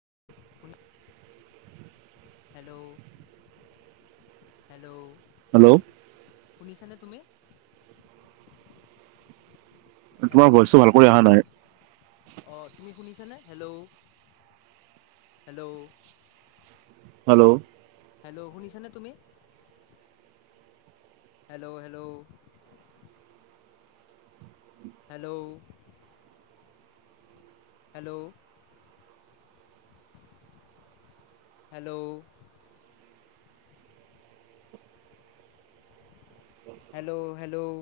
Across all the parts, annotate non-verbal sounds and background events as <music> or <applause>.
<unintelligible> Hello hello. Hello. শুনিছানে তুমি? তোমাৰ হেল্ল', ভইচটো ভাল শুনিছ কৰি নে? অহা নাই অ' তুমি শুনিছেনে হেল্ল', হেল্ল'। হেল্ল'। হেল্ল' শুনিছানে তুমি? Hello hello. Hello. Hello. Hello. Hello hello.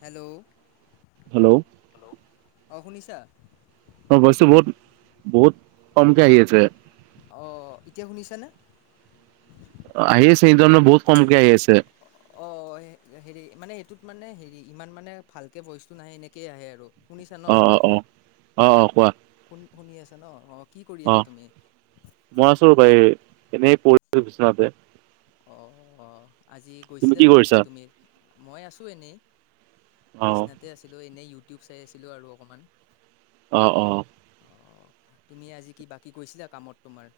Hello. Hello hello, অ' শুনিছা? অ' ভইচটো বহুত বহুত কমকে আহি আছে। অ' এতিয়া শুনিছানে? আহি আছে এদ'ন বহুত কমকে আহি আছে। অ'। হেৰি মানে এইটোত মানে হেৰি ইমান মানে ভালকে ভইচটো নাহে, এনেকেই আহে আৰু। শুনিছা ন অ', অ', অ', অ', কোৱা। শুন শুনি আছে ন' অ' কি কৰি আছা অ' তুমি মই আছো ৰ'বা এই এনেই পৰিছো বিচনাতে। অ আজি তুমি গৈছিলা বা কি কৰিছা তুমি, মই আছোঁ এনেই অ বিচনাতে আছিলোঁ এনেই ইউ ইউটিউব চাই আছিলো আৰু অকমান। অ', অ'। অ' তুমি আজি কি বাকী গৈছিলা কামত তোমাৰ?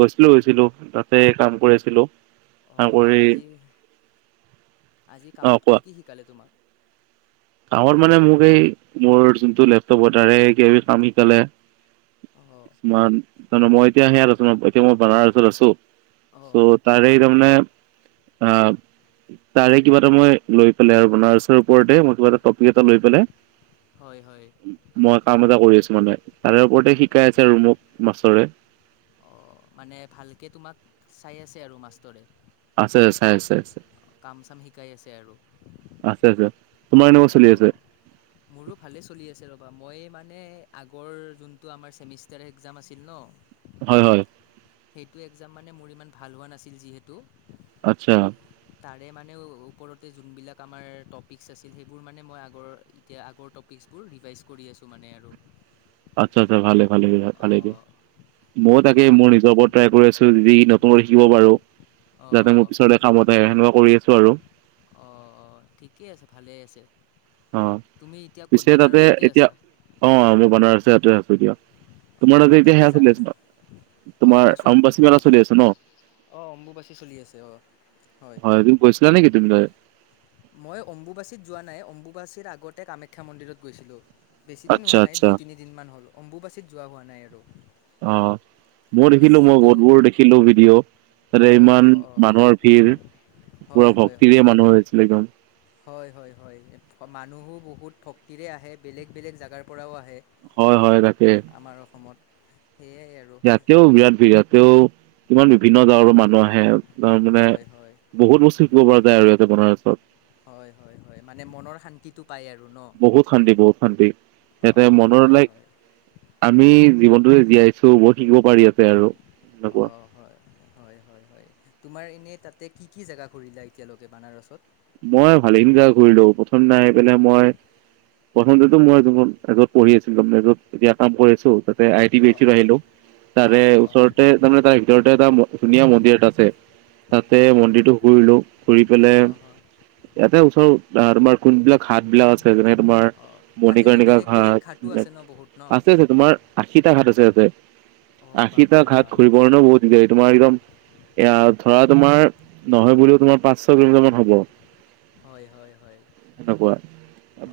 গৈছিলো গৈছিলো, তাতে কাম কৰি আছিলো, কাম অঁ কৰি আজি আজি অ কামত কি কোৱা কি শিকালে তোমাক? কামত মানে মোক এই মোৰ যোনটো লেপটপৰ তাৰে কিবা কিবি কাম শিকালে। অঁ তোমাৰ তাৰে মই এতিয়া সেয়াত আছোঁ এতিয়া মই বানাৰসত ওচৰত আছোঁ। অঁ অ', তাৰে এই তাৰমানে অ', তাৰে কিবা এটা মই লৈ পেলাই আৰু বনাৰছৰ ওপৰতে মই কিবা এটা পিক এটা লৈ পেলাই হয় হয় মই কাম এটা কৰি কিছুমানে তাৰে ওপৰতে শিকাই আছে ৰুমক মাছৰে। অ', মানে ভালকে তোমাক চাই আছে আৰু মাষ্টৰে। আছে, আছে, আছে, আছে। কাম চাম শিকাই আছে আৰু। আছে আছে তোমাৰ এনেকুৱা চলি আছে অ' মোৰো ভালে চলি আছে ৰ মই মানে আগৰ যোনটো আমাৰ চেমিষ্টাৰ একযাম আছিল ন' হয় হয়। সেইটো একজাম মানে মোৰ ইমান ভাল হোৱা নাছিল যিহেতু আচ্ছা। তাৰে মানে ওপৰতে যোনবিলাক আমাৰ টপিকচ আছে সেইবোৰ মানে মই আগৰ এতিয়া আগৰ টপিকছবোৰ ৰিভাইজ কৰি আছোঁ মানে আৰু আচ্ছা আচ্ছা ভালে ভালে ভালে দে অঁ ময়ও তাকে সেইটোৱে মোৰ আৰু নিজৰ ওপৰত ট্ৰাই কৰি আছো যি ত শিকিব পাৰো। যাতে অঁ মোৰ পিছতে কামত আহে সেনেকুৱা কৰি আছো আৰু অঁ অঁ ঠিকেই আছে ভালেই আছে। অ', তুমি এতিয়া ক'ত পিছে তাতে বানাৰসতে এতিয়া আছা অ মই বনাৰস তাতে আছো দিয়ক। তোমাৰ তাতে অঁ এতিয়া সেয়া যা চলি আছে ন। তোমাৰ অম্বাচী মেলা চলি আছ ন। আহ অম্বুবাচী চলি আছে আহ হয়। তুমি গৈছিলা নেকি তুমি তাতে মই অম্বুবাচীত যোৱা নাই অম্বুবাচীৰ আগতে কামাখ্যা মন্দিৰত গৈছিলোঁ। বেছি দিন আচ্ছা হোৱা নাই আচ্ছা দুই তিনি দিন মান হল অম্বুবাচীত যোৱা হোৱা নাই আৰু অ', মই মানে দেখিলো মই যিহেতু বহুতবোৰ দেখিলো ভিডিঅ' তাতে অঁ ইমান অঁ অঁ মানুহৰ ভিৰ হয় পুৰা হয় হয় ভক্তিৰৰে মানুহ হৈছিল একদম হয়, হয়, হয় মানুহো বহুত ভক্তিৰে আহে বেলেগ বেলেগ জগাৰ পৰাও আহে। হয়, হয় তাকে। আমাৰ অসমত সেয়াই আৰু ইয়াতেও বিৰাট ভিৰ ইয়াতেও ইমান বিভিন্ন গাঁৱৰ মানুহ আহে। হে তাৰ মানে হয় হয় বহুত বস্তু শিকিব পৰা যায় আৰু এতে বনাৰছত। হয়, হয়, হয় মানে মনৰ শান্তি বহুত শান্তি বহুত শান্তি ইয়াতে অঁ মনৰ হয় লাইক হয় আমি জীৱনটো যে জীয়াইছো বহুত শিকিব পাৰি ইয়াতে আৰু এনেকুৱা অ', হয়, হয়, হয়, হয় তোমাৰ এনে তাতে কি কি জোগা ঘূৰিলা এতিয়ালৈকে বানাৰসত মই ভালে সিন গা ঘূৰিলো প্ৰথম নাই পেলাই মই প্ৰথমতেতো মইখন এজত পঢ়ি আছিলো এজত এতিয়া কাম কৰি আছো ত বি অঁ অঁ ৰিলো অঁ তাৰে অঁ অঁ ওচৰতে ত ভিত এটাুনিয়া ম মন্দিৰত আছে তাতে হয় মন্দিৰটো ঘুৰিলো ঘুৰি পেলাই অঁ হয় ইয়াতে ওচৰ আমাৰ কোনবিলাক ঘাট বিলাক আছে যেনে তোমাৰ অঁ তাতেতো মণিৰ্কণিকা বেলেগ বেলেগ ঘাটো ঘাট আছে ন বহুত ন আছে আছে তোমাৰ আশীটা ঘাট আছে। অঁ আশীটা বাপৰে ঘাট বাপ ঘুৰিবৰণেও বহুত দি তোমাৰ একদম এয়া ধৰা তোমাৰ নহয় বুলিও তোমাৰ পাঁচ ছ কিলোমিটাৰ মান হ'ব। হয়, হয়, হয়। সেনেকুৱা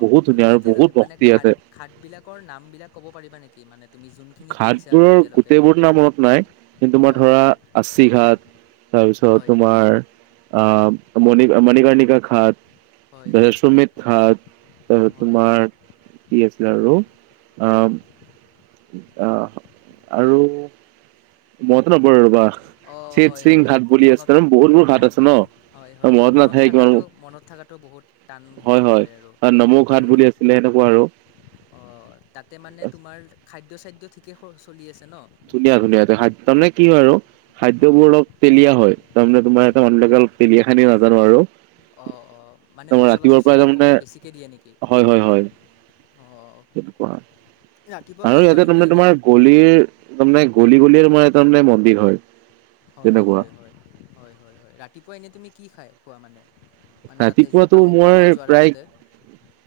অ', বহুত ধুনীয়া তুমি আৰু বহুত এতিয়ালৈকে মানে ভক্তি খাট ইয়াতে খাট বিলাকৰ নাম বিলাক ক'ব পাৰিবা নেকি মানে? তুমি যোনখিনি ঘূৰিছা আৰু ঘাটবোৰৰ এতিয়ালৈকে গোটেইবোৰ ন মনত নাই কিন্ত তোমাৰ অঁ হয় ধৰা হয় আশী ঘাট তাৰপিছত হয় তোমাৰ আহ মণি মণিৰ্কণিকা হয় হয় ঘাট। শমিক ঘাত হয় হয় তোমাৰ কি আছিলে আৰু অ' অ' আৰু মইতো নকৰু ৰ'বা। অঁ হয় চ্বেেত হয় সিং হয় ঘাট বুলি আছে মনত আৰু বহুত বোৰ মন ঘাট আছে ন। হয়, হয়, হয়, মনত নাথাকে কিমান থকাটো মনত থকাটো বহুত টান সেইটো হয় আৰু নমৌ ঘাট আৰু <unintelligible> অ' তাতে মানে তোমাৰ খাদ্য চাদ্য ঠিকে চলি আছে ন। ধুনীয়া ধুনীয়া ত খাদ্য তাৰমানে কি হয় আৰু খাদ্য অঁ বোৰ অলপ তেলীয়া হয়। তাৰমানে তোমাৰ এটা <unintelligible> নাজানো আৰু। অ', অ', মানে তোমাৰ মছলা ৰাতিপুৱাৰ পৰাই মছলা তাৰমানে অকমান বেছিকে দিয়ে নেকি? অঁ সেটো ক ৰাতিপুৱা কি আৰু খোৱা ইয়াতে তুমি তাৰমানে এনে তোমাৰ গলিৰ তাৰে মানে গলি গলিয়িৰ মানে তাৰমানে মন্দিৰ হয়। হয়, তেনেকুৱা হয় ৰাতিপুৱা এনে তুমি কি খাই খোৱা মানে। মানে তাতে যোৱা ৰাতিপুৱাতো কামত মই কামত যোৱাৰ প্ৰায় আগতে।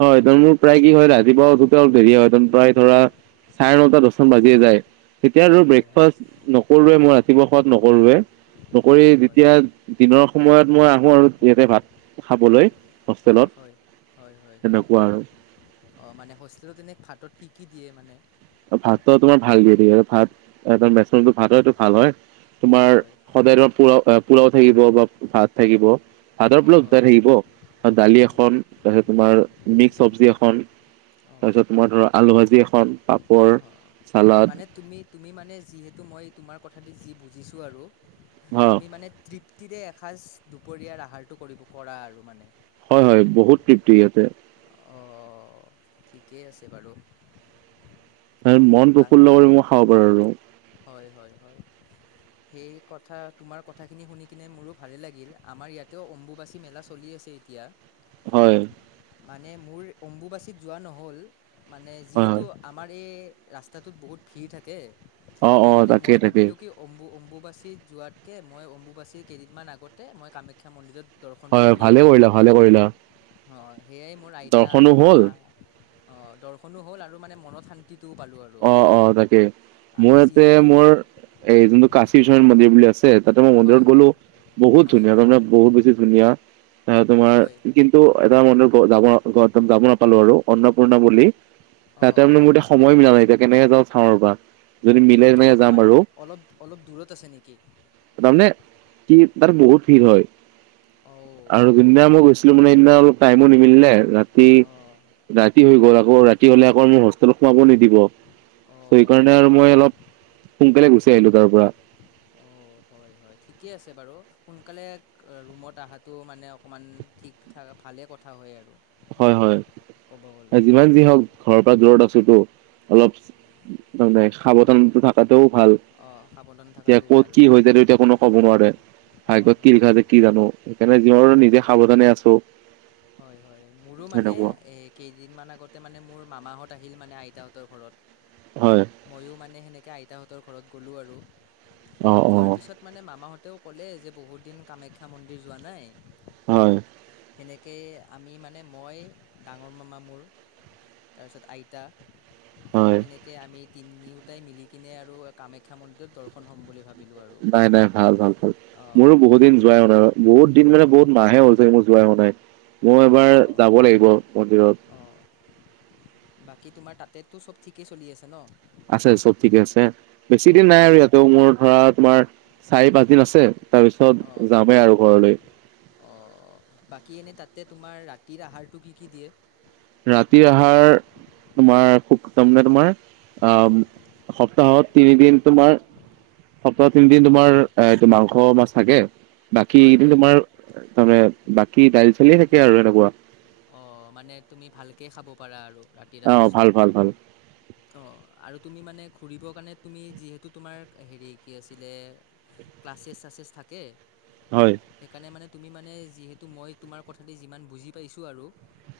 হয় কাৰণ মোৰ প্ৰায় কি হয় ৰাতিপুৱা উঠুতে অলপ দেৰিয়ে হয়। প্ৰায় ধৰা চাৰে নটা দছ টা মান বাজিয়ে যায়। তেতিয়া আৰু হয় হয় হয় ব্ৰেকফাষ্ট নকৰোৱে মই ৰাতিপুৱা খোৱাত নকৰোৱে। নকৰি হয় হয় যেতিয়া দিনৰ সময়ত মই আহো আৰু ইয়াতে ভাত খাবলৈ। অ' হোষ্টেলত হয়, হয়, হয়, হয়, তেনেকুৱা আৰু অ' মানে হোষ্টেলত এনে ভাতত কি কি কি দিয়ে মানে। ভাতত তোমাৰ ভাল দিয়ে ভাত বেচ ভাতো এইটো ভাল হয়। হয় তোমাৰ হয় সদায় ধৰা পোৰা পোলাও থাকিব বা ভাত থাকিব। আদাৰ অঁ বোলক হয় চাই থাকিব দালি হয় এখন তাৰপিছত তোমাৰ মিক্স চবজি এখন। অঁ তাৰপিছত তোমাৰ ধৰা আলু ভাজি এখন। পাপৰ অঁ চালাদ মানে তুমি তুমি মানে যিহেতু মই তোমাৰ কথা দি যি বুজিছোঁ আৰু হা তুমি মানে তৃপ্তিৰে এসাঁজ দুপৰীয়াৰ আহাৰটো কৰিব কৰা আৰু মানে। হয়, হয়, বহুত তৃপ্তি ইয়াতে। অঁ ঠিকেই আছে বাৰু। মন বা প্ৰফুল্ল কৰি মই খাব পাৰো আৰু হয়, হয়, হয়। সেই কথা তোমাৰ কথাখিনি শুনি কিনে মোৰো ভালে লাগিল আমাৰ ইয়াতেও অম্বুবাচী মেলা চলি আছে। এতিয়া। হয়। মানে মোৰ অম্বুবাচীত যোৱা নহ'ল মানে হয় যিহেতু হয় আমাৰ এই ৰাস্তাটোত বহুত ভিৰ থাকে অ অ সেইকাৰণে তাকে মই তাকে ভাবিলো কি অম্বু অম্বু বা বাচিত যোৱাতকৈ মই অম্বুবাচীৰ কেইদিনমান আগতে মই কামাখ্যা মন্দিৰত দৰ্শনটো হয়, হয়, ভালে কৰিলা ভালে কৰিলা। অ' সেয়াই মোৰ আইতা আৰু দৰ্শনো মামা হ'ল দৰ্শনো হ'ল আৰু মানে মনত শান্তিত পালোঁ আৰু। অ', অ', তাকে আৰু মোৰ ইয়াতে যিহেতু মোৰ এই যোনটো কাশী যোৱা মন্দিৰ বুলি আছে তাতে মই হয় মন্দিৰত হয় গ'লো বহত হয় ধুনীয়া হয় তাৰমানে বহুত বেছি ধুনীয়া। তোমাৰ হয় কিন্তু এটা মন্দিৰ যাব যাব নাপালো আৰু অন্নপূৰ্ণা বুলি। অঁ তাতে অঁ মানে মোৰ অঁ এতিয়া সময় মিলা নাই। এতিয়া কেনেকে যাওঁ চাওঁ ৰ'বা যদি মিলে সেইটো কি তেনেকে যাম অকণমান আৰু অলপ অলপ দূৰত আছে নেকি? মানে কি তাত বহুত ভিৰ হয় অ আৰু যোন দিনা মই গৈছিলো মানে না অলপ টাইমো নিমিলিলে ৰাতি অ ৰাতি হৈ গ'ল আকৌ ৰাতি হলে আকৌ মোৰ সোমাব নিদিব' অ অ সেইকাৰণে আৰু মই অলপ সোনকালে গুচি আহিলো তাৰ পৰা। অ' হয়, হয়, ঠিকে আছে বাৰু সোনকালে ৰুমত অহাটো মানে অকমান ঠিক ঠাক ভালে এ কথা হয় আৰু। হয়, হয়, ক'ব গ'লে যিমান যি হওক ঘৰৰ পৰা দূৰত আছোতো। অলপ ত হয় সাৱধানতা থকাতেও ভাল। অঁ সাৱধান এতিয়া থকাটো ক'ত ভাল কি হৈ যায় এতিয়া কোনো ক'ব নোৱাৰে, অঁ ভাগ্যত কি লিখা যে কি জানো। সেইকাৰণে ৰ নিজে সাৱধানে আছো। হয় হয় মোৰো মানে সেনেকুৱা। এ কেইদিন মমান আগতে মানে মোৰ মামাহঁত আহিল মানে আইতাহঁতৰ হয় ঘৰত ময়ো মানে সেনেকে আইতাহঁতৰ ঘৰত গ'লোঁ আৰু। অ অ যোৱাৰ পিছত মানে মামাহঁতেও ক'লে যে বহুত দিন কামাখ্যা মন্দিৰ যোৱা নাই হয়। তাকে আমি মানে মই ডাঙৰ মামা মোৰ তাৰপিছত আইতা হয় সেনেকে আমি তিনিওটাই মিলি কিনে আৰু কামাখ্যা মন্দিৰত দৰ্শন হ'ম বুলি ভাবি নাই, নাই, ভাল, ভাল, ভাল। মোৰো বহুত দিন যোৱাই এইটো হুৱা নাই বহুত দিন মানে অঁ বহুত মাহে হৈছে মোৰ যোৱাই হুৱা নাই। মই এবাৰ অঁ যাব লাগিব মন্দিৰত। অঁ বাকী তোমাৰ তাতেতো চব ঠিকেই চলি আছে ন? আছে চব ঠিকে আছে। বেছি দিন নাই অঁ আৰু ইয়াতেও মোৰ ধৰা তোমাৰ চাৰি পাঁচ দিন আছে অঁ তাৰপিছত যামেই আৰু ঘৰলৈ। কি এনে তাতে তোমাৰ ৰাতিৰ আহাৰটো কি কি দিয়ে? ৰাতিৰ আহাৰ তোমাৰ খুব তাৰমানে তোমাৰ আহ সপ্তাহত তিনিদিন তোমাৰ সপ্তাহ তিনিদিন হয় তোমাৰ এ এইটো মাংস মাছ থাকে, বাকী হয় এদিন হয় হয় তোমাৰ তাৰমানে বাকী দাইল চলিয়ে থাকে আৰু এনেকুৱা অ মানে তুমি ভালকে খাব পাৰা আৰু। অ কতিসজটো ভাল ভাল ভাল অ আৰু <unintelligible> তুমি মানে ঘুৰিবৰ কাৰণে তুমি যিহেতু তোমাৰ হেৰি কি আছিলে ক্লাছ চলাচেছ থাকে? হয় সেইকাৰণে মানে তুমি মানে যিহেতু মই তোমাৰ কথাতে যিমান বুজি পাইছোঁ আৰু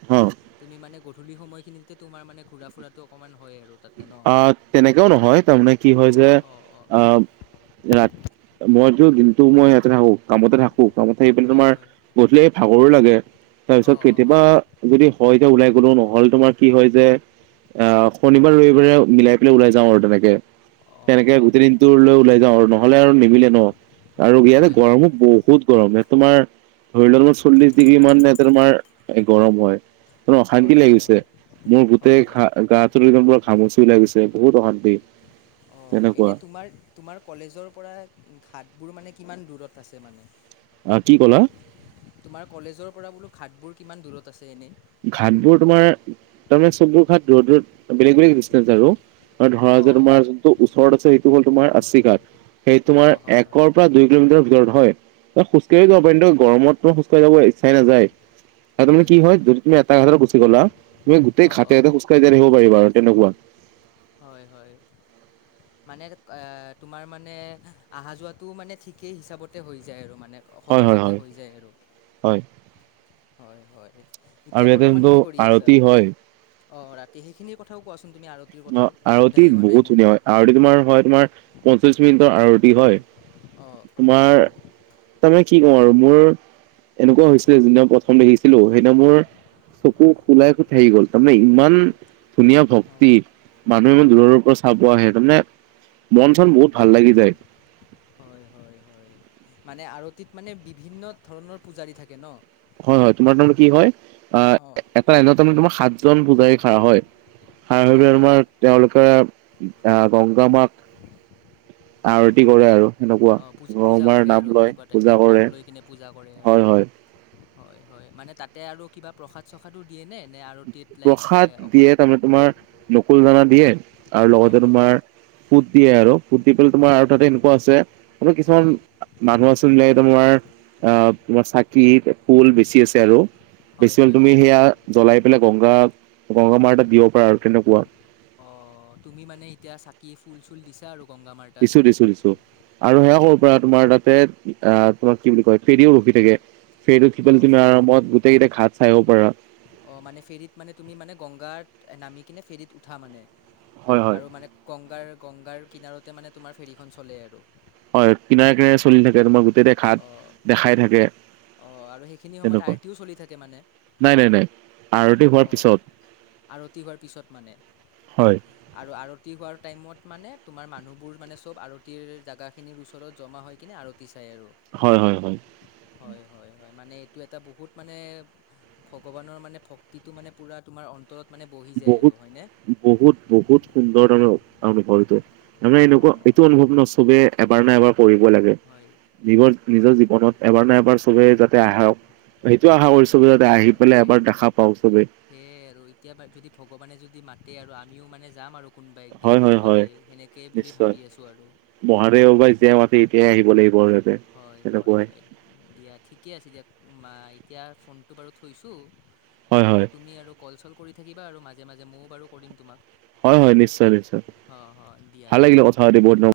অ তুমি মানে গধূলি সময়খিনিতে তোমাৰ মানে ঘুৰা ফুৰাতটো অকমান আহ তেনেকেও নহয়, তাৰমানে কি হয় যে অ', অ'। আহ ৰাত মইতো দিনতো টো মই ইয়াতে থাকো কামতে থাকো কামত থাকি হয় তোমাৰ হয় গধূলি ভাগৰো লাগে। তাৰপিছত অ', অ', কেতিয়াবা হয় যদি হয় এতি ওলাই গলো নহ'লে তোমাৰ কি হয় যে আহ শনিবাৰ ৰবিৰে মিলাই পেলাই ওলাই যাওঁ আৰু তেনেকে। তেনেকে অ', গোটেই এন দিনটো লৈ ওলাই যাওঁ আৰু নহলে আৰু নিমিলে ন। আৰু ইয়াতে হয় হয় গৰমো হয় বহুত গৰম, ইয়াত তোমাৰ ধৰি লোৱা তোমাৰ চল্লিশ ডিগ্ৰী মান ইয়াতে তোমাৰ গৰম হয়। হয় অশান্তি লাগি হয় গৈছে, মোৰ হয় গোটেই হয় ঘা হয় গাত ঘামুচিওলাই গৈছে বহুত অশান্তি অ, তেনেকুৱা এনে তোমাৰ তোমাৰ কলেজৰ পৰা ঘাটবোৰ মানে কিমান দূৰত আছে মানে? আহ কি ক'লা তোমাৰ কলেজৰ পৰা বোলো ঘাটবোৰ কিমান দূৰত আছে এনে? ঘাটবোৰ তোমাৰ, তাৰমানে চববোৰ ঘাট দুৰত দুৰত বেলেগ বেলেগ ডিষ্টেঞ্চ আৰু ধৰা অ', জাৰ তোমাৰ অ'। যোনটো ওচৰত আছে সেইটো হ'ল তোমাৰ আশী ঘাত সেই তোমাৰ অঁ হয় হয় একৰ পৰা দুই কিলোমিটাৰ হয় খোজ কাঢ়ি হয় যাব পাৰি হয় কিন্তু গৰমতো খোজ কাঢ়ি যাবলৈ ইচ্ছাই নাযায়। আৰু তাৰমানে কি হয় তুমি এটা ঘাটত গুচি গ'লা তুমি গোটেই অঁ ঘাটতে অঁ এতে খোজকাঢ়িয়াই ৰাখিব পাৰিবা আৰু তেনেকুৱা হয়-হয়। মানে তোমাৰ মানে অহা যোৱাতটো মানে ঠিকেই হিচাপতে হৈ যায় আৰু মানে মনে হয় হয় সহজতে হয় হৈ যায় আৰু, হয় হয়-হয়। আৰু ইয়াতে যোনটো আৰতি হয় অ, ৰাতি সেইখিনিৰ কথাও কোৱাছোন। অ, আৰতি বহুত ধুনীয়া হয়, আৰতি তোমাৰ হয় তোমাৰ পঞ্চ্লিশ মিনিটৰ আৰতি হয়। অঁ তোমাৰ তাৰমানে কি কওঁ আৰু মোৰ এনেকুৱা হৈছিলে যোনদিনা প্ৰথম দেখিছিলো সেইদিনা মোৰ চকু খোলাই কৈ থাকি গ'ল তাৰমানে ইমান ধুনীয়া অঁ ভক্তি! মানুহ ইমান দূৰৰ পৰা চাব আহে তাৰমানে মন চন বহুত ভাল লাগি যায় হয়-হয়-হয়- হয়। মানে আৰতিত মানে বিভিন্ন ধৰণৰ পূজাৰী থাকে ন? হয়-হয় তোমাৰ তাৰমানে কি হয়, অঁ আহ এটা এনে তাৰে তোমাৰ সাতজন পূজাৰী খাৰা হয় খাৰা হৈ অঁ পাই অঁ তোমাৰ তেওঁলোকে আহ গংগা মাক <inaudible> আৰতি কৰে হয়, আৰু সেনেকুৱা অ' পুজা গংগা পূজা মাৰ কৰে নাম আৰু লয় সেনেকুৱা টাইপ পূজা নাম কৰে লৈ কিনে পূজা কৰে আৰু হয় হয় হয়-হয় মানে তাতে আৰু কিবা প্ৰসাদ চসাদো দিয়ে নে? নে আৰতিত লাইক প্ৰসাদ অকল দিয়ে তাৰমানে তোমাৰ নকুল দানা দিয়ে। আৰু অঁ লগতে হ তোমাৰ ফুট দিয়ে আৰু ফুট দি তোমাৰ আৰু তাতে এনেকুৱা আছে। কিছুমান অঁ মানুহ আছিল তোমাৰ অ, তোমাৰ চাকি ফুল বেছি আছে আৰু হয় বেছি হয় তুমি হয় সেয়া জ্বলাই গংগা-গংগা মাৰ তাত দিব পাৰাৰে আৰু তেনেকুৱা অ, তুমি মানে এতিয়া চাকি ফুল-চুল দিছা আৰু গংগা মাৰ তাত দিছো-দিছো-দিছো আৰু হয় সেয়া কৰ' হয় পৰা হয় তোমাৰ তাতে আহ তোমাক কি বুলি কয় ফেৰিও ৰখি থাকে। ফেৰত উম, সি পেল অঁ তুমি আৰামত গোটেই কেইটাই ঘাত চাইব পাৰা অঁ মানে ফেৰীত মানে তুমি মানে গংগাত নামি কিনে ফেৰীত উঠা মানে হয় হয় আৰু মানে কংগাৰ গংগাৰ কিনাৰতে মানে তোমাৰ ফেৰীখন চলেই আৰু হয়, কিনাৰে কিনাৰে চলি থাকে তোমাৰ গোটেইতে ঘাট দেখাই থাকে। অ, আৰু সেইখিনি সময়ত তেনেকুৱা আৰটিও চলি থাকে মানে নাই নাই নাই আৰতি হোৱাৰ অ, পিছত আৰতি হোৱাৰ পিছত মানে হয় আৰু আৰতি হোৱাৰ টাইমত মানে তোমাৰ মানুহবোৰ মানে চব আৰতিৰ জোগা খিনিৰ ওচৰত জমা হয় কিনে আৰতি চায় আৰু হয়-হয়-হয়। হয় হয় হয় মানে এইটো এটা বহুত মানে ভগৱানৰ মানে ভক্তিটো মানে পূৰা তোমাৰ অ, বহুত-বহুত-বহুত সুন্দৰ আনে আ ঘৰটো মানে এনেকুৱা এইটো অঁ অনুভৱ ন চবে এবাৰ নে এবাৰ পঢ় লাগে হয় নিজৰ হয় নিজৰ হয় জীৱনত এবাৰ ন এবাৰ চবোতে তে আহক সেইটো আশা কৰি চব যাতে অঁ আহি পেলাই সেয়াই এবাৰ দেখা পাও চবেই সেয়াই আৰু এতিয়া বা যদি ভগৱানে যদি মাতে আৰু আমিও মানে যাম আৰু কোনোবা একদিন সেনেকুৱা হয়-হয়-হয় টাই সেনেকেই বুলি নিশ্চয় ভাবি আছোঁ আৰু মহাদেৱ বা যেতিয়াই মাতি এতিয়া আহি লাগিব ইয়াতে হয় হয় তেনেকুৱাই হয় দিয়া ঠিকে আছে দিয়ক এতিয়া ফোনটো বাৰু থৈছোঁ হয় হয় তুমি আৰু কল চল কৰি থাকিবা আৰু মাজে মাজে ময়ো বাৰু কৰিম তোমাক হয় হয় নিশ্চয় নিশ্চয় হ হ দিয়া ভাল দিয়া। লাগিলে কথা পাতি বহুত